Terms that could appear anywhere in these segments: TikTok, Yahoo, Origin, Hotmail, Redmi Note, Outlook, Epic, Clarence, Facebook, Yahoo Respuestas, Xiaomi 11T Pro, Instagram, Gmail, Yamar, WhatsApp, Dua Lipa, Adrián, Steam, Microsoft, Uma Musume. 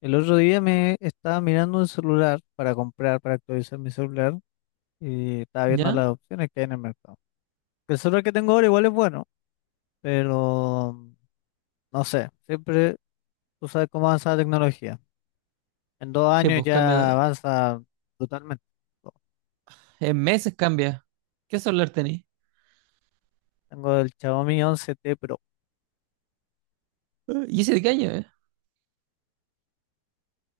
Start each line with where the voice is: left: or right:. left: El otro día me estaba mirando un celular para comprar, para actualizar mi celular y estaba viendo
right: ¿Ya?
left: las opciones que hay en el mercado. El celular que tengo ahora igual es bueno, pero no sé, siempre tú sabes cómo avanza la tecnología. En dos
right: Sí,
left: años
right: pues
left: ya
right: cambia.
left: avanza brutalmente.
right: En meses cambia. ¿Qué celular tenés?
left: Tengo el Xiaomi 11T Pro.
right: ¿Y ese de qué año?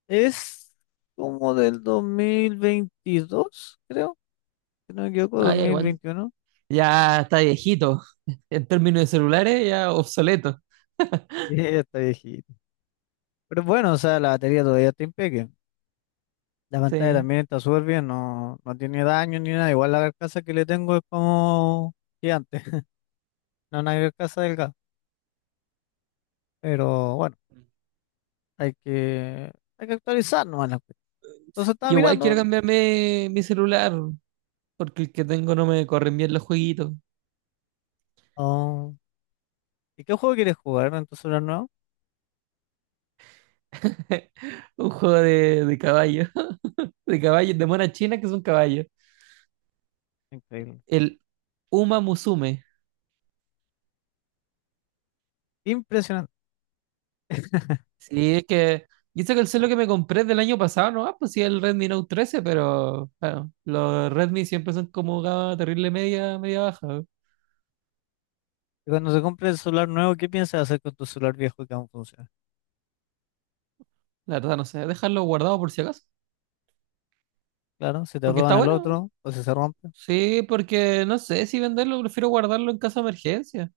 left: Es como del 2022, creo, si no me equivoco,
right: Ah, ya, igual.
left: 2021.
right: Ya está viejito. En términos de celulares, ya obsoleto.
left: Ya está viejito. Pero bueno, o sea, la batería todavía está impecable. La pantalla
right: Sí.
left: también está súper bien, no, no tiene daño ni nada. Igual la carcasa que le tengo es como gigante, no una carcasa delgada. Pero bueno, hay que actualizar nomás la cuestión. Entonces estaba
right: Yo igual quiero
left: mirando.
right: cambiarme mi celular, porque el que tengo no me corren bien los jueguitos.
left: Oh, ¿y qué juego quieres jugar en tu celular nuevo?
right: Un juego de caballo. De caballos, de monas chinas que son caballos.
left: Increíble.
right: El Uma Musume.
left: Impresionante.
right: Sí, es que. Y eso que el celular que me compré del año pasado, no, ah, pues sí, el Redmi Note 13, pero bueno, los Redmi siempre son como gama terrible media, media baja.
left: Y cuando se compre el celular nuevo, ¿qué piensas hacer con tu celular viejo que aún funciona?
right: La verdad, no sé, dejarlo guardado por si acaso.
left: Claro, si te
right: Porque está
left: roban el
right: bueno.
left: otro o si se rompe.
right: Sí, porque no sé si venderlo, prefiero guardarlo en caso de emergencia.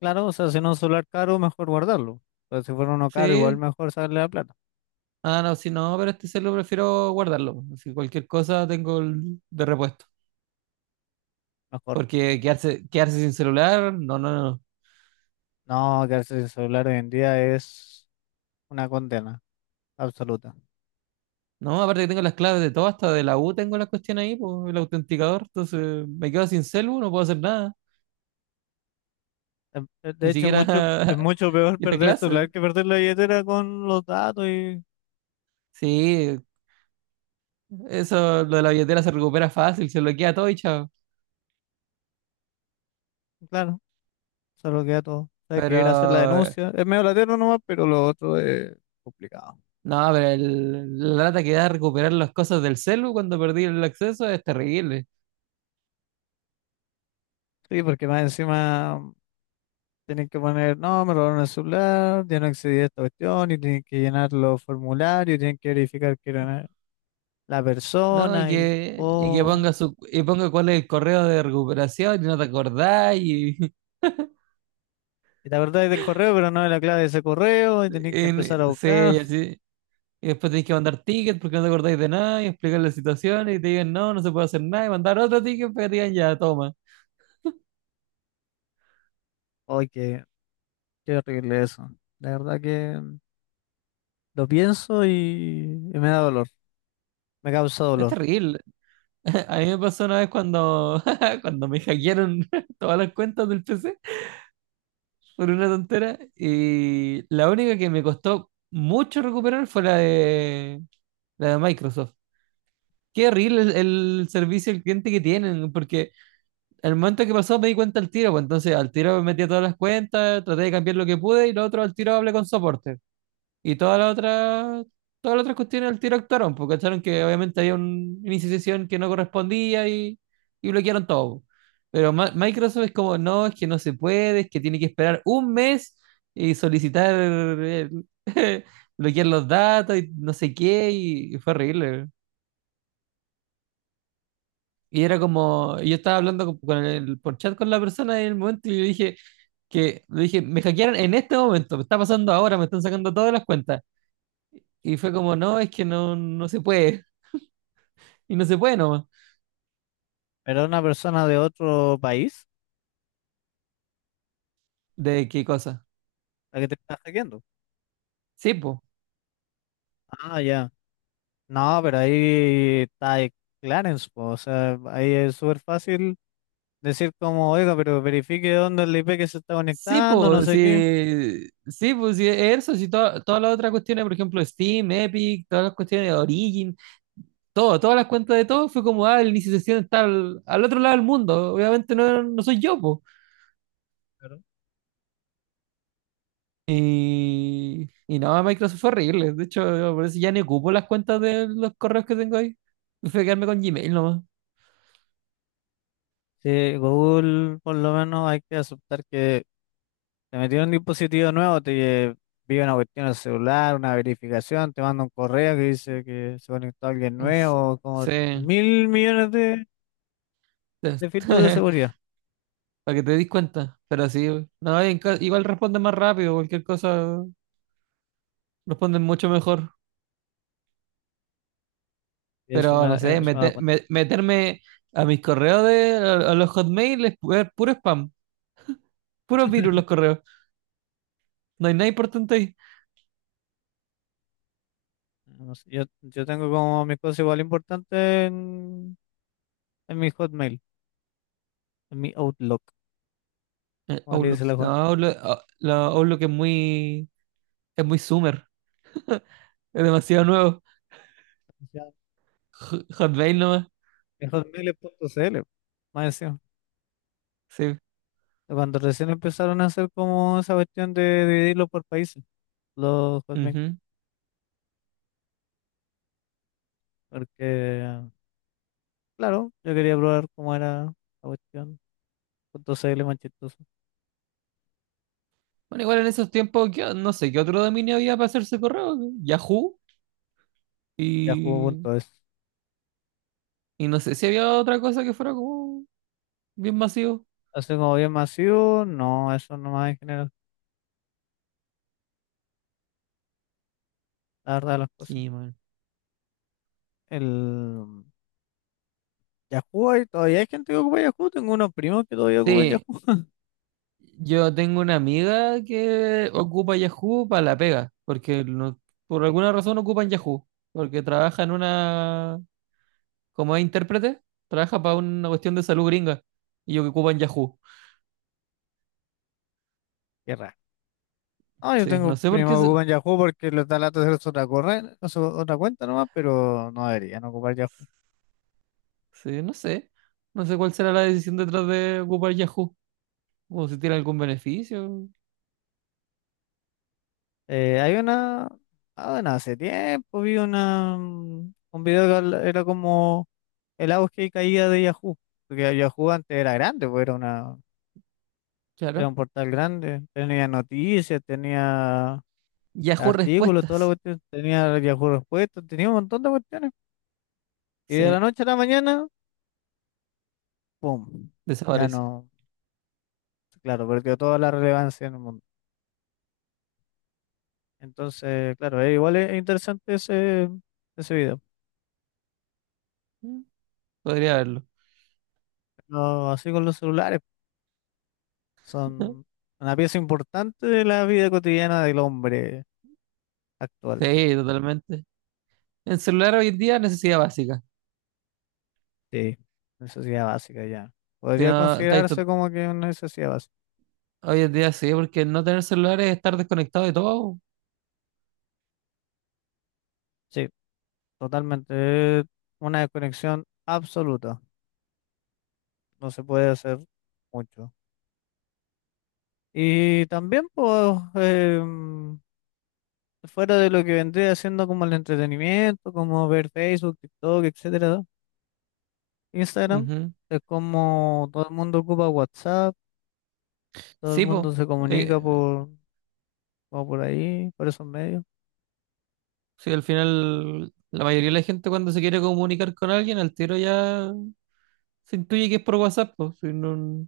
left: Claro, o sea, si no es un celular caro, mejor guardarlo. Pero si fuera uno caro, igual
right: Sí.
left: mejor sacarle la plata.
right: Ah, no, si no, pero este celular prefiero guardarlo. Si cualquier cosa, tengo el de repuesto.
left: Mejor.
right: Porque quedarse sin celular, no, no, no.
left: No, quedarse sin celular hoy en día es una condena absoluta.
right: No, aparte que tengo las claves de todo, hasta de la U tengo la cuestión ahí, pues, el autenticador. Entonces me quedo sin celu, no puedo hacer nada.
left: De
right: Ni
left: hecho,
right: siquiera
left: mucho, es mucho peor
right: ir a
left: perder el
right: clase.
left: celular que perder la billetera con los datos y,
right: Sí, eso, lo de la billetera se recupera fácil, se bloquea todo y chao.
left: claro, se lo queda todo. Hay que
right: Pero
left: ir a hacer la denuncia. Es medio latero nomás, pero lo otro es complicado.
right: no, pero la lata que da recuperar las cosas del celu cuando perdí el acceso es terrible.
left: Sí, porque más encima tienen que poner, no, me robaron el celular, ya no accedí a esta cuestión, y tienen que llenar los formularios, tienen que verificar que era la
right: No, y
left: persona, y,
right: que, y que
left: oh.
right: ponga su, y ponga cuál es el correo de recuperación y no te acordás y,
left: Y te acordás del correo, pero no de la clave de ese correo, y tenés que empezar a
right: y
left: buscar.
right: se, y después tenéis que mandar tickets porque no te acordáis de nada y explicar la situación y te digan no, no se puede hacer nada, y mandar otro ticket para que te digan ya, toma.
left: Ay, qué, qué horrible eso. La verdad que lo pienso y me da dolor, me causa
right: Es
left: dolor.
right: terrible. A mí me pasó una vez cuando, cuando me hackearon todas las cuentas del PC por una tontera, y la única que me costó mucho recuperar fue la de Microsoft. Qué horrible el servicio al cliente que tienen, porque al momento que pasó me di cuenta al tiro, pues entonces al tiro me metí a todas las cuentas, traté de cambiar lo que pude, y lo otro al tiro hablé con soporte. Y todas las otras, todas las otras cuestiones al tiro actuaron, porque acharon que obviamente había un inicio de sesión que no correspondía, y, bloquearon todo. Pero Microsoft es como, no, es que no se puede, es que tiene que esperar un mes y solicitar, bloquear los datos y no sé qué, y fue horrible. Y era como, yo estaba hablando con por chat con la persona en el momento, y le dije que, le dije, me hackearon en este momento, me está pasando ahora, me están sacando todas las cuentas. Y fue como, no, es que no, no se puede. Y no se puede nomás.
left: Pero una persona de otro país,
right: ¿De qué cosa?
left: la que te está hackeando.
right: Sí, pues.
left: Ah, ya. No, pero ahí está el Clarence, po, o sea, ahí es súper fácil decir como, oiga, pero verifique dónde es el IP que se está conectando, no sé qué.
right: Sí, pues, sí, eso, sí, todas las otras cuestiones, por ejemplo, Steam, Epic, todas las cuestiones de Origin, todo, todas las cuentas de todo, fue como, ah, el inicio de sesión está al otro lado del mundo, obviamente no, no soy yo, pues.
left: Claro.
right: Y no, Microsoft fue horrible, de hecho, yo por eso ya ni ocupo las cuentas de los correos que tengo ahí, prefiero quedarme con Gmail nomás.
left: Sí, Google, por lo menos hay que aceptar que te metieron un dispositivo nuevo, te envía una cuestión al celular, una verificación, te manda un correo que dice que se conectó alguien
right: No sé.
left: nuevo, como
right: Sí.
left: mil millones de filtros de seguridad.
right: Para que te des cuenta. Pero sí, no, y en igual responden más rápido, cualquier cosa responden mucho mejor.
left: Y
right: Pero no sé,
left: eso me da cuenta.
right: meterme a mis correos a los Hotmail es puro spam, puro virus los correos. No hay nada importante ahí.
left: No sé, yo tengo como mis cosas igual importantes en mi Hotmail, en mi Outlook, como le dice
right: Outlook,
left: la
right: no,
left: gente.
right: Outlook, ah, la Outlook es muy, es muy Summer, es demasiado nuevo. Hotmail nomás,
left: Mi Hotmail es punto CL, más encima.
right: sí.
left: Cuando recién empezaron a hacer como esa cuestión de dividirlo por países, los Hotmail,
right: Ujú.
left: porque claro, yo quería probar cómo era la cuestión. Punto C L más chistoso.
right: Bueno, igual en esos tiempos, no sé qué otro dominio había para hacerse correo. Yahoo,
left: Ya .cl manchistoso.
right: y
left: Yahoo.es.
right: y no sé si había otra cosa que fuera como bien masivo.
left: Así como bien masivo, no, eso nomás en general, la verdad de las cosas.
right: Sí, man.
left: El Yahoo, todavía hay gente que ocupa Yahoo, tengo unos primos que todavía ocupan Yahoo.
right: Sí, yo tengo una amiga que ocupa Yahoo para la pega, porque por alguna razón ocupan Yahoo, porque trabaja en una, como es intérprete, trabaja para una cuestión de salud gringa, y yo que ocupan Yahoo.
left: Qué raro. No, yo
right: Sí, no
left: tengo
right: sé por
left: primos
right: qué,
left: que ocupan Yahoo porque les da lata hacer otra cuenta nomás, pero no deberían ocupar Yahoo.
right: sí, no sé, no sé cuál será la decisión detrás de ocupar Yahoo, o si tiene algún beneficio,
left: Eh, hay una, ah, bueno, hace tiempo vi un era como el auge y caída de Yahoo, porque Yahoo antes era grande, pues era
right: claro.
left: un portal grande, tenía noticias, tenía
right: Yahoo
left: artículos, todo lo
right: Respuestas,
left: cuestión, tenía Yahoo Respuestas, tenía un montón de cuestiones. Y de
right: sí,
left: la noche a la mañana, ¡pum! Ya
right: desapareció.
left: no, claro, perdió toda la relevancia en el mundo. Entonces, claro, es igual es interesante ese video.
right: Mm. Podría haberlo.
left: Pero así con los celulares, son una pieza importante de la vida cotidiana del hombre actual.
right: Sí, totalmente. El celular hoy en día es necesidad básica.
left: Sí, necesidad básica ya.
right: Que
left: Podría
right: no, está ahí
left: considerarse como que una necesidad básica.
right: hoy en día sí, porque no tener celular es estar desconectado de todo.
left: Sí, totalmente. Una desconexión absoluta. No se puede hacer mucho. Y también, pues, fuera de lo que vendría haciendo como el entretenimiento, como ver Facebook, TikTok, etcétera, Instagram,
right: Ujú.
left: es como todo el mundo ocupa WhatsApp, todo el
right: Sí,
left: mundo
right: po.
left: se
right: Eh,
left: comunica por, como por ahí, por esos medios.
right: sí, al final, la mayoría de la gente cuando se quiere comunicar con alguien, al tiro ya se intuye que es por WhatsApp, po. Si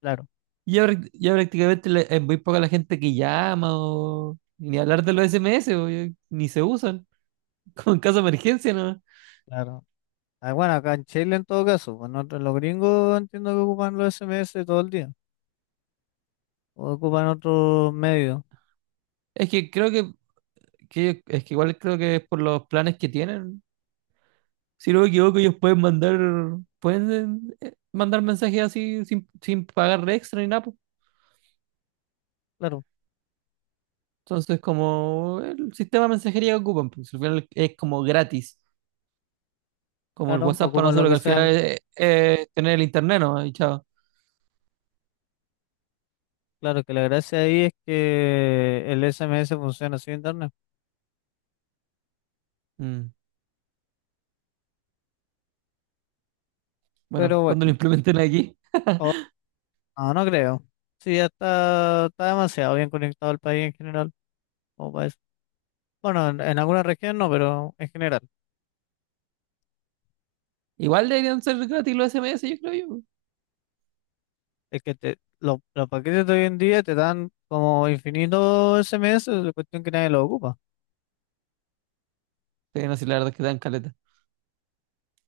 left: Claro.
right: ya, ya prácticamente es muy poca la gente que llama, o ni hablar de los SMS, po, ya ni se usan. Como en caso de emergencia, ¿no?
left: Claro. Ah, bueno, acá en Chile en todo caso, pues nosotros los gringos entiendo que ocupan los SMS todo el día, o ocupan otros medios,
right: Es que creo que, es que igual creo que es por los planes que tienen. Si no me equivoco, ellos pueden mandar, pueden, mandar mensajes así sin pagar extra ni nada, pues.
left: claro,
right: Entonces, como el sistema de mensajería que ocupan, pues al final es como gratis, como el
left: claro,
right: WhatsApp para
left: ocupan lo
right: nosotros, que
left: que
right: al final
left: sean,
right: es tener el internet, ¿no? Y chao.
left: claro que la gracia ahí es que el SMS funciona sin internet,
right: Mm. Bueno,
left: pero
right: cuando lo
left: bueno,
right: implementen aquí,
left: o- no, no creo, sí, ya está, está demasiado bien conectado el país en general, como para eso. Bueno, en alguna región no, pero en general,
right: igual deberían ser gratis los SMS, yo creo yo.
left: es que los paquetes de hoy en día te dan como infinito SMS, la cuestión que nadie lo ocupa.
right: Sí, no, sí, la verdad es que dan caleta.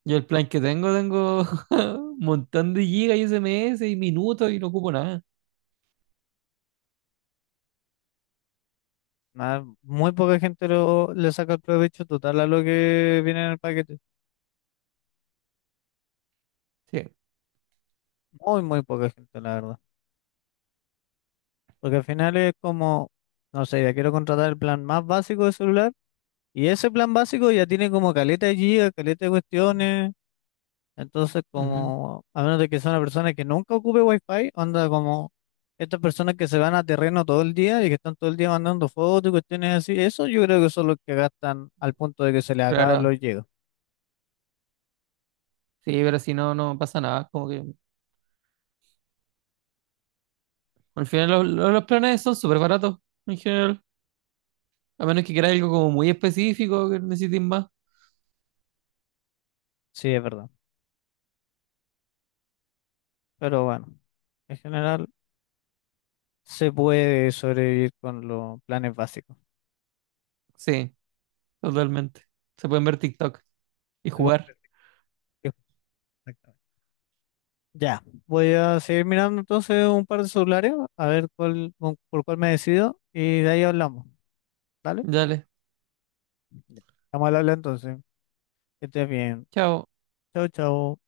right: Yo el plan que tengo, tengo un montón de gigas y SMS y minutos, y no ocupo nada.
left: Nada, muy poca gente le saca el provecho total a lo que viene en el paquete.
right: Sí.
left: Muy, muy poca gente, la verdad. Porque al final es como, no sé, ya quiero contratar el plan más básico de celular y ese plan básico ya tiene como caleta de gigas, caleta de cuestiones. Entonces,
right: Ujú.
left: como, a menos de que sea una persona que nunca ocupe wifi, onda como estas personas que se van a terreno todo el día y que están todo el día mandando fotos y cuestiones así, eso yo creo que son los que gastan al punto de que se les acaban
right: Claro.
left: los gigas.
right: Sí, pero si no, no pasa nada. Como que al final los planes son súper baratos en general. A menos que quieras algo como muy específico que necesites más.
left: Sí, es verdad. Pero bueno. En general, se puede sobrevivir con los planes básicos.
right: Sí, totalmente. Se pueden ver TikTok y
left: Se vuelve
right: jugar.
left: efectivo, exactamente. Ya, voy a seguir mirando entonces un par de celulares, a ver cuál, por cuál me decido y de ahí hablamos. ¿Vale?
right: Dale,
left: Ya. Vamos a hablar entonces. Que estés bien.
right: chao.
left: Chao, chao.